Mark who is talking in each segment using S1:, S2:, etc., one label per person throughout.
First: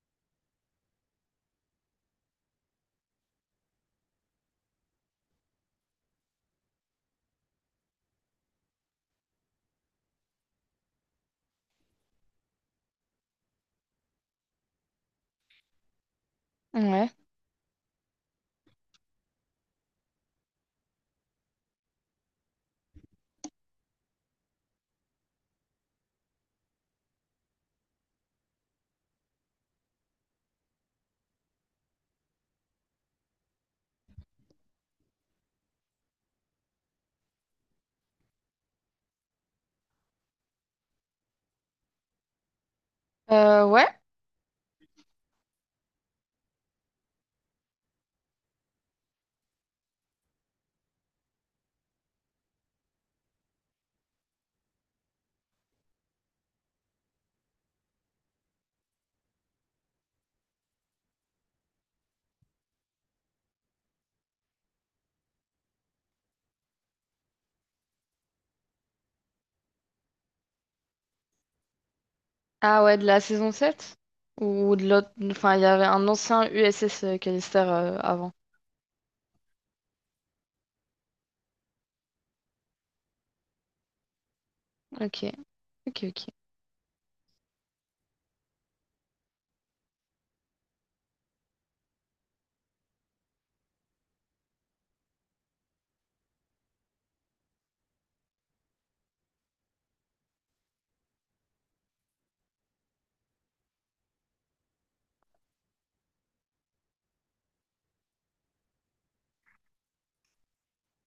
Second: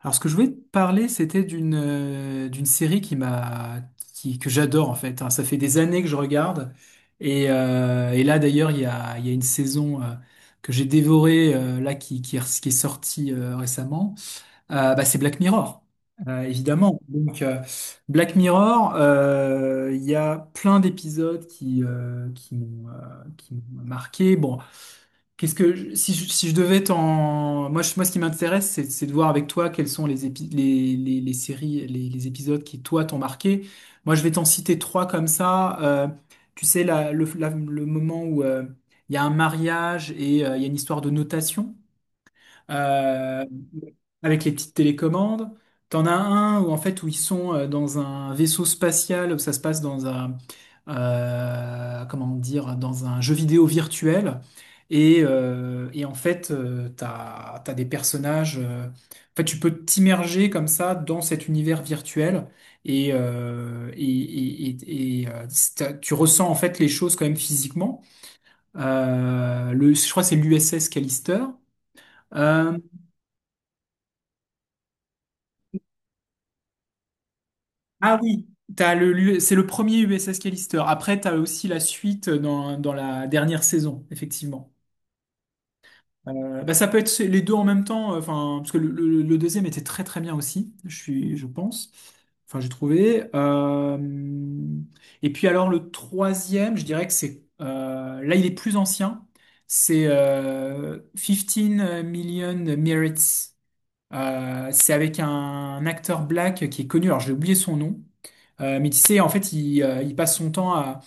S1: Alors, ce que je voulais te parler, c'était d'une d'une série que j'adore en fait, hein. Ça fait des années que je regarde et là d'ailleurs il y a une saison que j'ai dévorée là qui est sortie récemment. Bah, c'est Black Mirror. Évidemment.
S2: Ouais.
S1: Donc. Black Mirror, il y a plein d'épisodes qui m'ont marqué. Bon. Si je, si je devais t'en moi je- Moi, ce qui m'intéresse, c'est de voir avec toi quelles sont les séries, les épisodes qui toi t'ont marqué. Moi, je vais t'en citer trois comme ça. Tu sais, le moment où il y a un mariage et il y a une histoire de notation euh,
S2: Ouais.
S1: avec les petites télécommandes. T'en as un où en fait où ils sont dans un vaisseau spatial, où ça se passe dans un jeu vidéo virtuel. En fait, t'as des personnages. En fait, tu peux t'immerger comme ça dans cet univers virtuel et tu ressens en fait les choses quand même physiquement. Je crois que c'est l'USS Callister. Euh,
S2: Ah ouais, de la saison sept, ou de l'autre. Enfin, il y avait un ancien USS Callister
S1: Ah
S2: avant.
S1: oui, c'est le premier USS Callister. Après, t'as aussi la suite dans la dernière saison, effectivement.
S2: Ok, ok, ok.
S1: Bah, ça peut être les deux en même temps, enfin, parce que le deuxième était très très bien aussi, je pense. Enfin, j'ai trouvé. Et puis alors le troisième, je dirais que c'est, là il est plus ancien. C'est 15 Million Merits. C'est avec un acteur black qui est connu, alors j'ai oublié son nom. Mais tu sais, en fait, il passe son temps à,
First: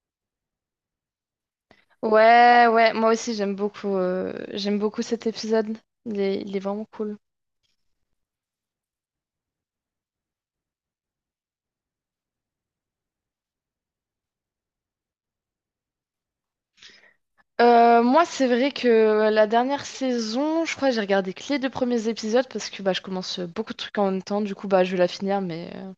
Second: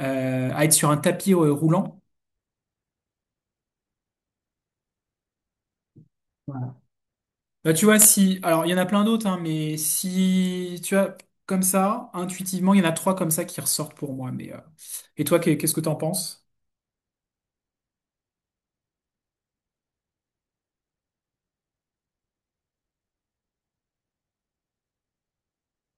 S1: euh, à être sur un tapis roulant.
S2: Ouais, ouais, moi aussi j'aime beaucoup, cet épisode. Il est
S1: Voilà.
S2: vraiment cool.
S1: Bah, tu vois, si, alors il y en a plein d'autres, hein, mais si, tu vois, comme ça, intuitivement, il y en a trois comme ça qui ressortent pour moi. Mais, et toi, qu'est-ce que t'en penses?
S2: Moi, c'est vrai que la dernière saison, je crois que j'ai regardé que les deux premiers épisodes parce que bah, je commence beaucoup de trucs en même temps. Du coup, bah, je vais la finir, mais euh,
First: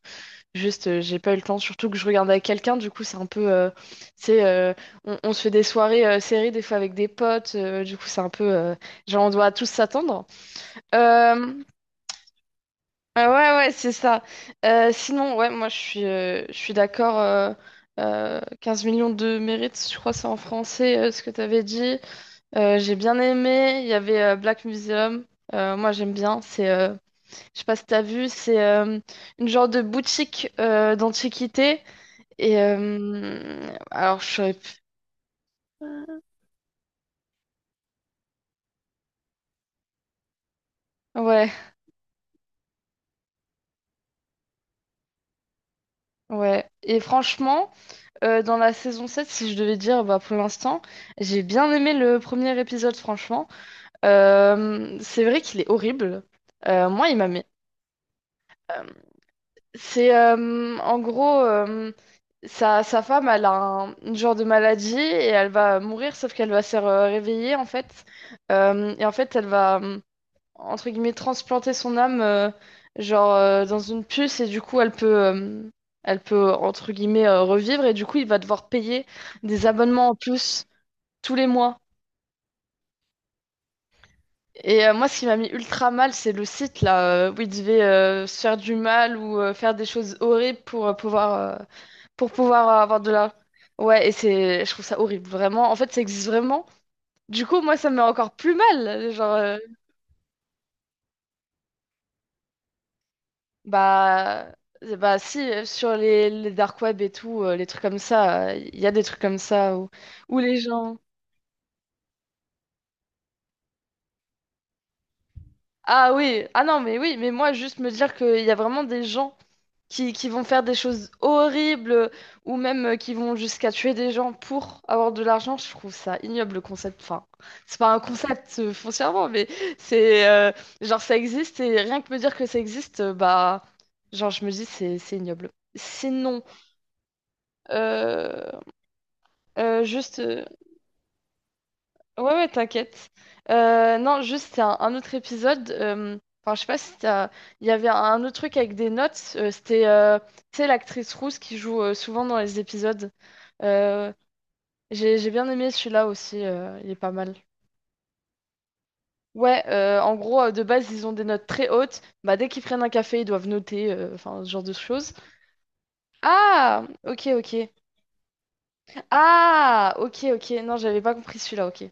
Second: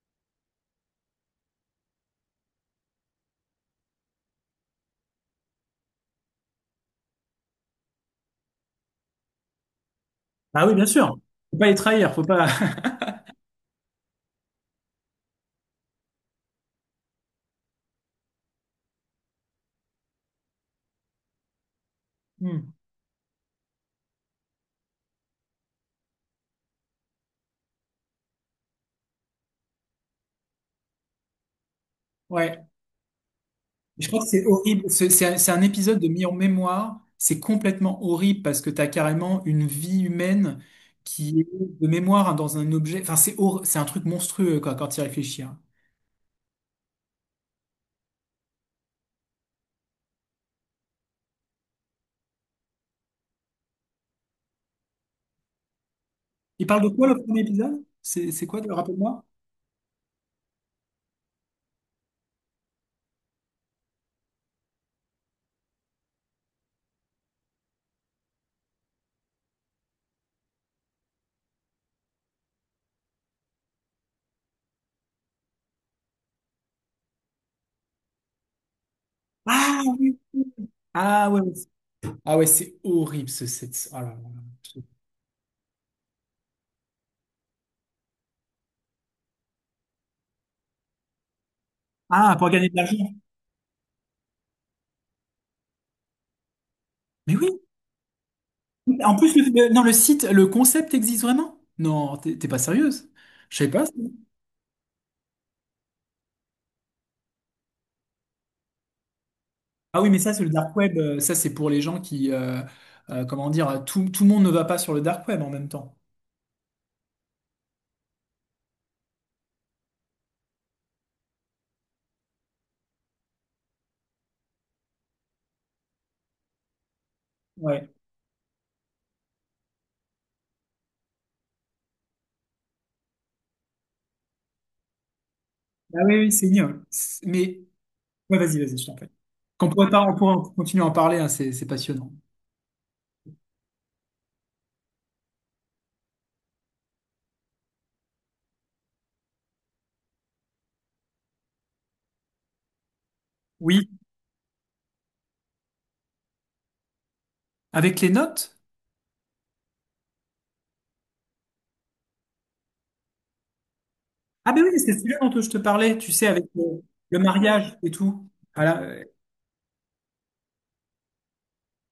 S2: Juste, j'ai pas eu le temps, surtout que je regarde avec quelqu'un, du coup, c'est un peu. C'est, euh, on se fait des soirées séries, des fois avec des potes, du coup, c'est un peu. Genre, on doit tous s'attendre.
S1: Ah oui, bien sûr.
S2: Euh,
S1: Faut pas les trahir, faut pas.
S2: ah ouais, ouais, c'est ça. Sinon, ouais, moi, je suis d'accord. 15 millions de mérites, je crois, c'est en français, ce que t'avais dit.
S1: Hmm.
S2: J'ai bien aimé. Il y avait Black Museum. Moi, j'aime bien. Je sais pas si t'as vu, c'est une genre de boutique d'antiquité. Et
S1: Ouais. Je
S2: alors,
S1: crois que c'est horrible. C'est un épisode de mis en mémoire. C'est complètement horrible parce que tu as carrément une vie humaine qui est
S2: ouais,
S1: de mémoire, hein, dans un objet. Enfin, c'est un truc monstrueux, quoi, quand tu y réfléchis, hein.
S2: ouais. Et franchement, dans la saison sept, si je devais dire, bah, pour l'instant, j'ai bien aimé le premier épisode, franchement. C'est vrai qu'il est horrible.
S1: Il parle de
S2: Euh,
S1: quoi,
S2: moi, il
S1: le
S2: m'a
S1: premier
S2: mis.
S1: épisode? C'est quoi,
S2: Euh,
S1: rappelle-moi?
S2: c'est en gros, sa, sa femme, elle a un une genre de maladie et elle va mourir, sauf qu'elle va se réveiller, en fait. Et en fait, elle va entre guillemets, transplanter son âme, dans une puce, et du coup, elle peut, entre guillemets, revivre, et du coup, il va devoir payer des
S1: Ah
S2: abonnements en
S1: oui!
S2: plus
S1: Ah
S2: tous
S1: ouais,
S2: les
S1: ouais.
S2: mois.
S1: Ah ouais, c'est horrible ce site. Oh là là.
S2: Et moi, ce qui m'a mis ultra mal, c'est le site, là, où il devait se faire du mal ou faire des choses horribles pour euh, pour
S1: Ah, pour gagner
S2: pouvoir
S1: de
S2: avoir de
S1: l'argent.
S2: la. Ouais, et je trouve ça horrible, vraiment. En fait, ça existe vraiment.
S1: Mais
S2: Du
S1: oui.
S2: coup, moi, ça me met encore plus mal.
S1: En plus,
S2: Genre, euh,
S1: non, le site, le concept existe vraiment? Non, t'es pas sérieuse. Je sais pas.
S2: Bah, euh, bah si, sur les dark web et tout, les trucs comme ça, il y a des trucs comme ça où,
S1: Ah oui, mais ça,
S2: où
S1: c'est le
S2: les
S1: dark web.
S2: gens.
S1: Ça, c'est pour les gens qui, comment dire, tout le monde ne va pas sur le dark web en même temps.
S2: Ah oui, ah non, mais oui, mais moi, juste me dire qu'il y a vraiment des gens qui vont faire des choses horribles ou même qui vont jusqu'à tuer des gens pour avoir de l'argent, je trouve ça ignoble le concept. Enfin, c'est
S1: Ouais.
S2: pas un concept foncièrement, mais c'est... euh, ça existe et rien que me dire que ça existe, bah. Genre, je me dis, c'est ignoble.
S1: Ah oui, oui,
S2: Sinon.
S1: c'est mieux. Mais ouais, vas-y,
S2: Euh,
S1: vas-y, je t'en prie. Qu'on
S2: Euh,
S1: pourrait pas, on
S2: juste,
S1: pourrait continuer à en parler, hein. C'est passionnant.
S2: ouais, ouais, t'inquiète. Non, juste, c'est un autre épisode. Enfin je sais pas si t'as. Il y avait un autre truc avec des notes. C'était tu sais, l'actrice rousse qui joue souvent dans les épisodes.
S1: Oui.
S2: Euh, j'ai bien aimé celui-là aussi. Il est pas mal.
S1: Avec les notes?
S2: Ouais, en gros, de base, ils ont des notes très hautes. Bah, dès qu'ils prennent un café, ils doivent noter, enfin, ce
S1: Ah ben
S2: genre
S1: oui,
S2: de
S1: c'est
S2: choses.
S1: celui dont je te parlais. Tu sais, avec
S2: Ah,
S1: le
S2: ok, ok.
S1: mariage et tout. Voilà.
S2: Ah, ok, ok. Non, j'avais pas compris celui-là, ok.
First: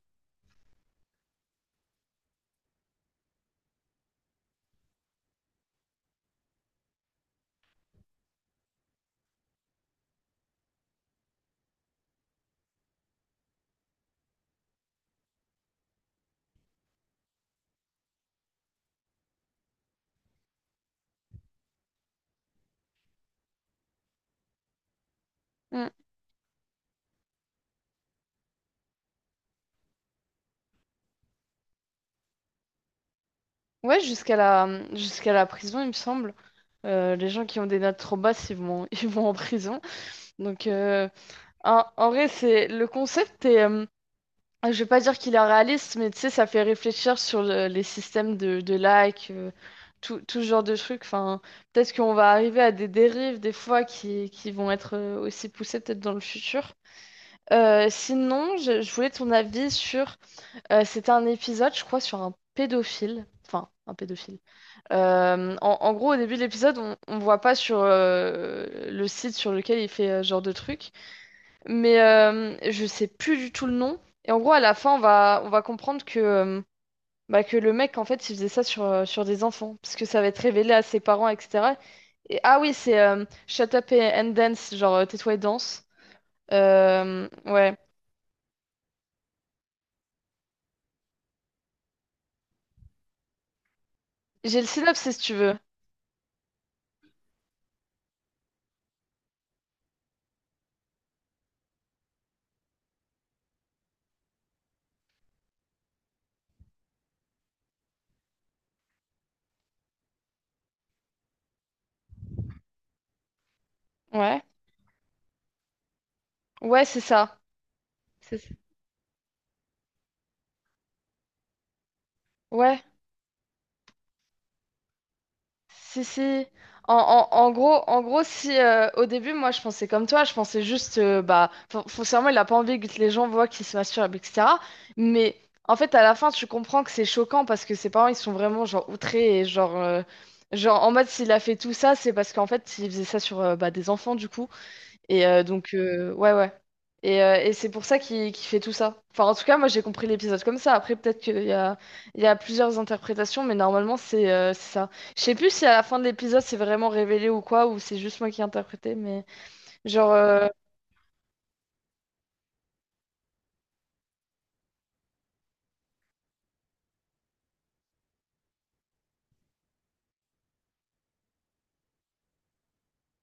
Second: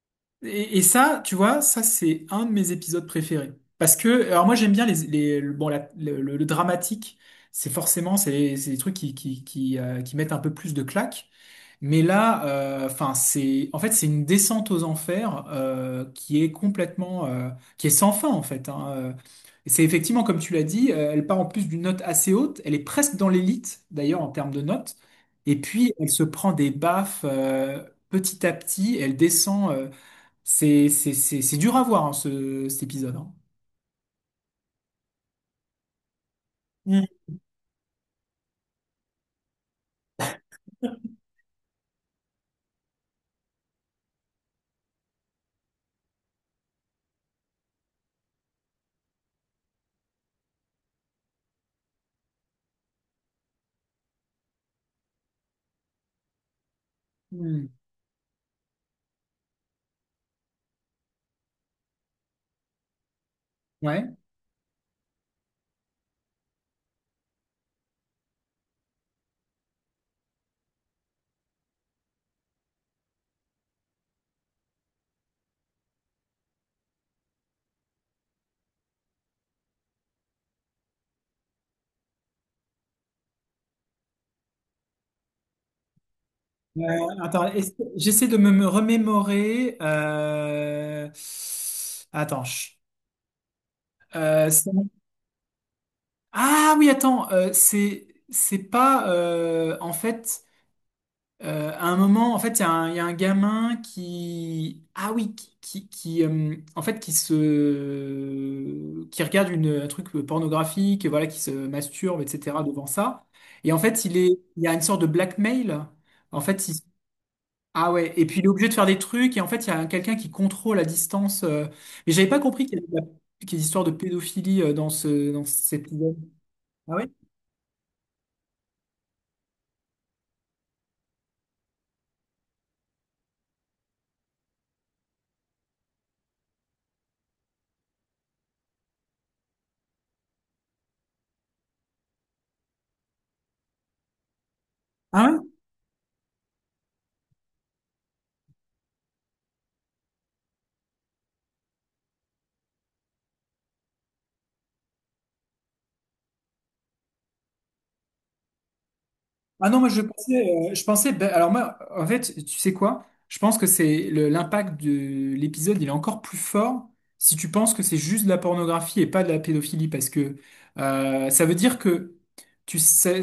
S1: Et ça, tu vois, ça c'est un de mes épisodes préférés. Parce que, alors moi j'aime bien le dramatique, c'est forcément, c'est des trucs qui mettent un peu plus de claque. Mais là, enfin, en fait, c'est une descente aux enfers qui est complètement, qui est sans fin en fait, hein. Et c'est effectivement, comme tu l'as dit, elle part en plus d'une note assez haute. Elle est presque dans l'élite d'ailleurs en termes de notes. Et
S2: Hmm.
S1: puis elle se prend des baffes petit à petit. Elle descend. C'est dur à voir, hein, cet épisode, hein.
S2: Ouais, jusqu'à la prison, il me semble.
S1: Mm.
S2: Les gens qui ont des notes trop basses, ils vont, ils vont en prison. Donc, en vrai, c'est le concept est, je vais pas dire qu'il est réaliste, mais tu sais, ça fait réfléchir sur les systèmes de likes, tout ce genre de trucs. Enfin, peut-être qu'on va arriver à des dérives des fois qui vont être aussi poussées peut-être dans le futur.
S1: Hmm.
S2: Sinon, je voulais ton avis sur. C'était un épisode, je crois, sur un pédophile. Enfin, un
S1: Ouais.
S2: pédophile. En gros, au début de l'épisode, on voit pas sur le site sur lequel il fait ce genre de truc, mais je sais plus du tout le nom. Et en gros, à la fin, on va comprendre que, bah, que le mec, en fait, il faisait ça sur des enfants, parce que ça va être révélé à ses parents, etc. Et ah oui, c'est Shut Up and Dance, genre tais-toi et danse.
S1: Euh,
S2: Euh,
S1: Attends,
S2: ouais.
S1: j'essaie de me remémorer. Attends. Euh,
S2: J'ai le
S1: c'est-
S2: synopsis si tu veux.
S1: Ah oui, attends. C'est pas en fait. À un moment, en fait, il y a un gamin en fait, qui regarde un truc pornographique, voilà, qui se masturbe, etc. devant ça. Et en fait,
S2: Ouais.
S1: il y a une sorte de blackmail. En fait, il-
S2: Ouais, c'est ça.
S1: ah ouais. Et
S2: C'est
S1: puis il
S2: ça.
S1: est obligé de faire des trucs. Et en fait, il y a quelqu'un qui contrôle à distance. Mais j'avais pas compris
S2: Ouais.
S1: qu'il y ait des histoires de pédophilie dans dans cet
S2: Si,
S1: épisode.
S2: si. En,
S1: Ah ouais?
S2: en- en gros, en gros, si au début, moi, je pensais comme toi, je pensais juste, bah, foncièrement, il a pas envie que les gens voient qu'il se masturbe, etc. Mais en fait, à la fin, tu comprends que c'est choquant parce que ses parents, ils sont vraiment, genre, outrés et genre, en mode, s'il a fait tout ça, c'est parce qu'en fait, il faisait ça sur bah, des enfants, du coup. Et donc, ouais, ouais. Et c'est pour ça qu'il fait tout ça. Enfin, en tout cas, moi, j'ai compris l'épisode comme ça. Après, peut-être qu'il y a plusieurs interprétations, mais normalement, c'est ça. Je sais plus si à la fin de l'épisode, c'est vraiment révélé ou quoi, ou c'est juste moi qui ai interprété, mais
S1: Ah non, moi je
S2: genre, euh,
S1: pensais, ben, alors moi, en fait, tu sais quoi? Je pense que c'est l'impact de l'épisode, il est encore plus fort si tu penses que c'est juste de la pornographie et pas de la pédophilie, parce que ça veut dire que, tu sais,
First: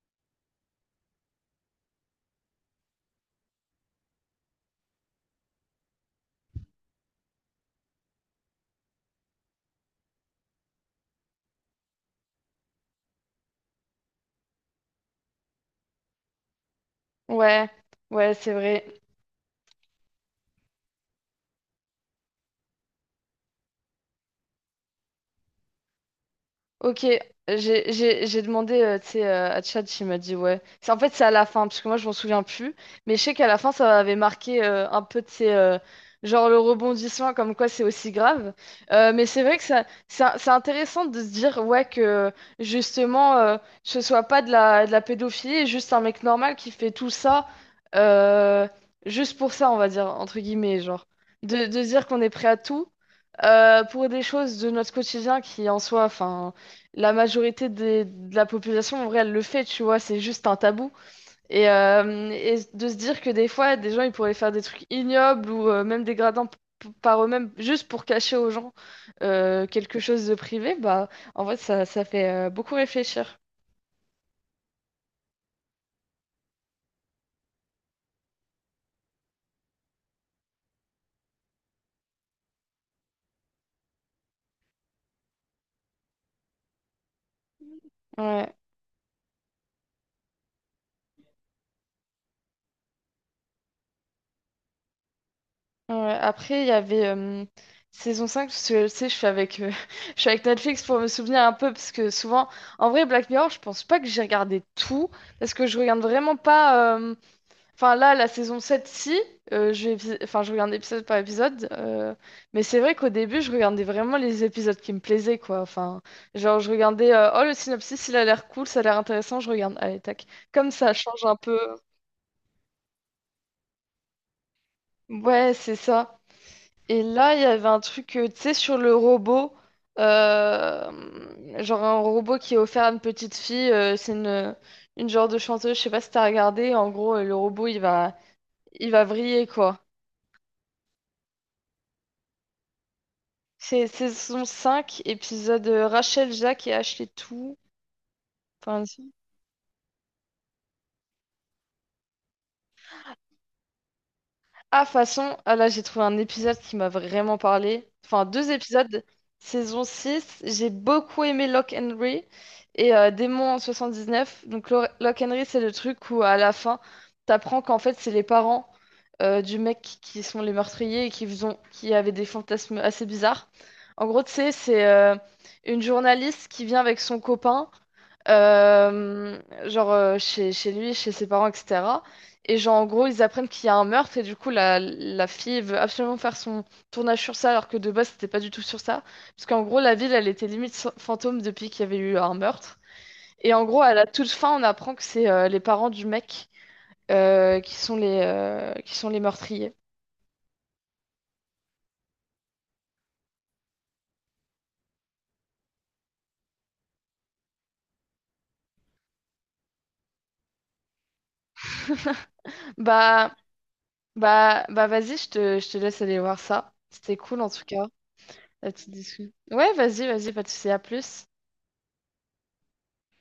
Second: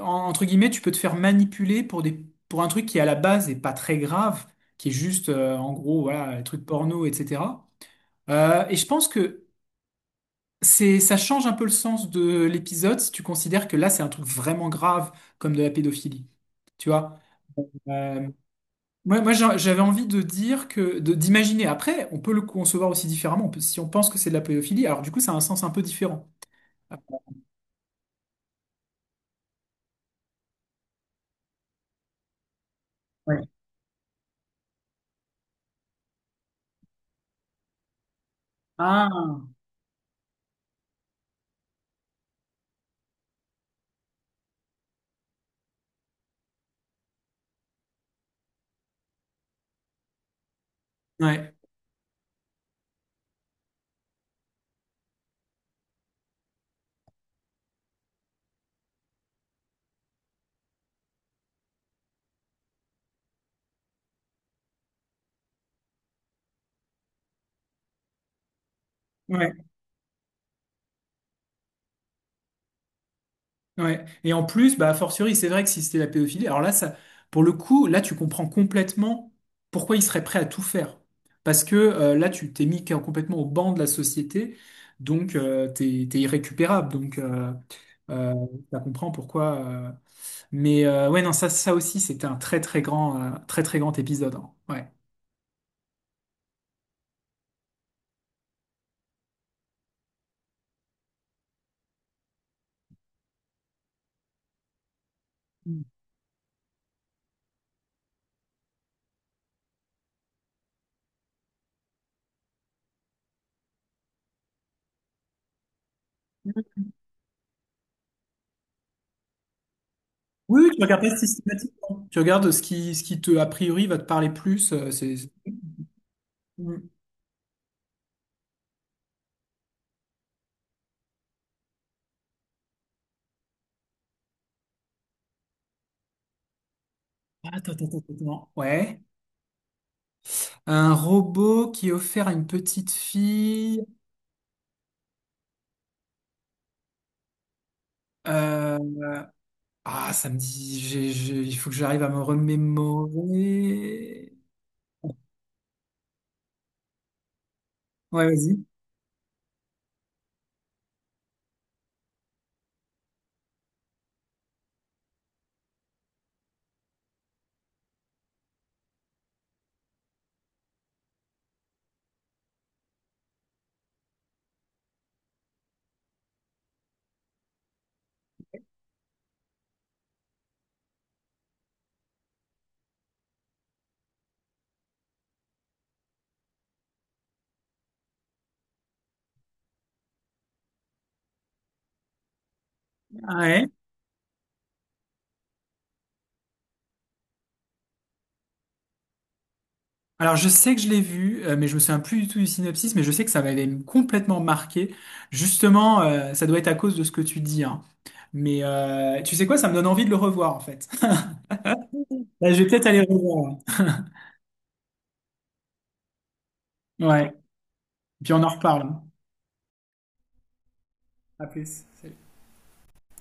S1: entre guillemets, tu peux te faire manipuler pour pour un truc qui à la base est pas très grave, qui est juste, en gros, voilà, les trucs porno, etc. Et je pense que ça change un peu le sens de l'épisode si tu considères que là, c'est un truc vraiment grave comme de la pédophilie. Tu vois?
S2: ouais,
S1: Euh,
S2: ouais, c'est vrai.
S1: Moi, j'avais envie de dire que, d'imaginer. Après, on peut le concevoir aussi différemment. Si on pense que c'est de la pédophilie, alors du coup, ça a un sens un peu différent.
S2: Ok, j'ai demandé tu sais, à Tchad, il m'a dit ouais. En fait, c'est à la fin, parce que moi, je m'en souviens plus. Mais je sais qu'à
S1: Ouais.
S2: la fin, ça avait marqué un peu, de ces genre le rebondissement, comme quoi c'est aussi grave. Mais
S1: Ah,
S2: c'est vrai que ça, c'est intéressant de se dire, ouais, que justement, ce soit pas de la pédophilie, juste un mec normal qui fait tout ça, euh, juste pour ça, on va dire, entre guillemets, genre.
S1: ouais.
S2: De dire qu'on est prêt à tout. Pour des choses de notre quotidien qui en soi, enfin, la majorité de la population en vrai, elle le fait, tu vois, c'est juste un tabou. Et de se dire que des fois, des gens, ils pourraient faire des trucs ignobles ou même dégradants par eux-mêmes, juste pour cacher aux gens
S1: Ouais.
S2: quelque chose de privé, bah, en fait, ça fait beaucoup réfléchir.
S1: Ouais. Et en plus, bah, a fortiori, c'est vrai que si c'était la pédophilie, alors là, ça, pour le coup, là, tu comprends complètement pourquoi il serait prêt à tout faire. Parce que là, tu t'es mis complètement au banc de la société, donc t'es irrécupérable. Donc, euh,
S2: Ouais.
S1: ça comprend pourquoi. Mais ouais, non, ça aussi, c'était un très, très grand épisode, hein. Ouais.
S2: Ouais, après, il y avait saison 5 parce que tu sais, je suis avec, je suis avec Netflix pour me souvenir un peu, parce que souvent, en vrai, Black Mirror, je pense pas que j'ai regardé tout, parce que je
S1: Mm.
S2: regarde vraiment pas. Enfin là, la saison sept, si, enfin, je regarde épisode par épisode, mais c'est vrai qu'au début, je regardais vraiment les épisodes qui me plaisaient, quoi. Enfin, genre, je regardais, oh, le synopsis, il a l'air cool, ça a l'air intéressant, je regarde, allez, tac.
S1: Oui, oui,
S2: Comme
S1: tu
S2: ça
S1: regardes pas
S2: change un peu.
S1: systématiquement. Tu regardes ce qui te, a priori, va te parler plus.
S2: Ouais, c'est ça.
S1: Mm.
S2: Et là, il y avait un truc, tu sais, sur le robot. Genre un robot qui est offert à une petite fille. C'est une genre de chanteuse. Je sais pas si t'as regardé. En gros, le robot,
S1: Attends,
S2: il
S1: attends, attends,
S2: va,
S1: attends.
S2: il
S1: Ouais.
S2: va vriller, quoi.
S1: Un robot qui est offert à une petite fille.
S2: C'est saison 5 épisode Rachel, Jacques et Ashley tout.
S1: euh,
S2: Enfin.
S1: Ah, ça me dit. Il faut que j'arrive à me remémorer.
S2: Ah, façon, ah là, j'ai trouvé un épisode qui m'a vraiment parlé. Enfin,
S1: Ouais,
S2: deux
S1: vas-y.
S2: épisodes, saison six. J'ai beaucoup aimé Lock Henry et Démon en neuf. Donc, Lock Henry, c'est le truc où, à la fin, t'apprends qu'en fait, c'est les parents du mec qui sont les meurtriers et qui avaient des fantasmes assez bizarres. En gros, tu sais, c'est une journaliste qui vient avec son copain, euh, chez lui, chez ses parents, etc. Et genre, en gros, ils apprennent qu'il y a un meurtre et du coup, la fille veut absolument faire son tournage sur ça alors que de base, c'était pas du tout sur ça. Parce qu'en gros, la ville, elle était limite fantôme depuis qu'il y avait eu un meurtre. Et en
S1: Ouais.
S2: gros, à la toute fin, on apprend que c'est les parents du mec qui sont les meurtriers.
S1: Alors, je sais que je l'ai vu, mais je me souviens plus du tout du synopsis, mais je sais que ça m'avait complètement marqué. Justement, ça doit être à cause de ce que tu dis, hein. Mais tu sais quoi, ça me donne envie de le revoir, en fait. Là, je vais peut-être aller le
S2: Bah,
S1: revoir.
S2: bah, vas-y, je te laisse aller voir ça. C'était
S1: Ouais.
S2: cool en tout cas,
S1: Puis on en
S2: la
S1: reparle.
S2: petite discussion. Ouais, vas-y, vas-y, pas de soucis, à plus.
S1: À plus.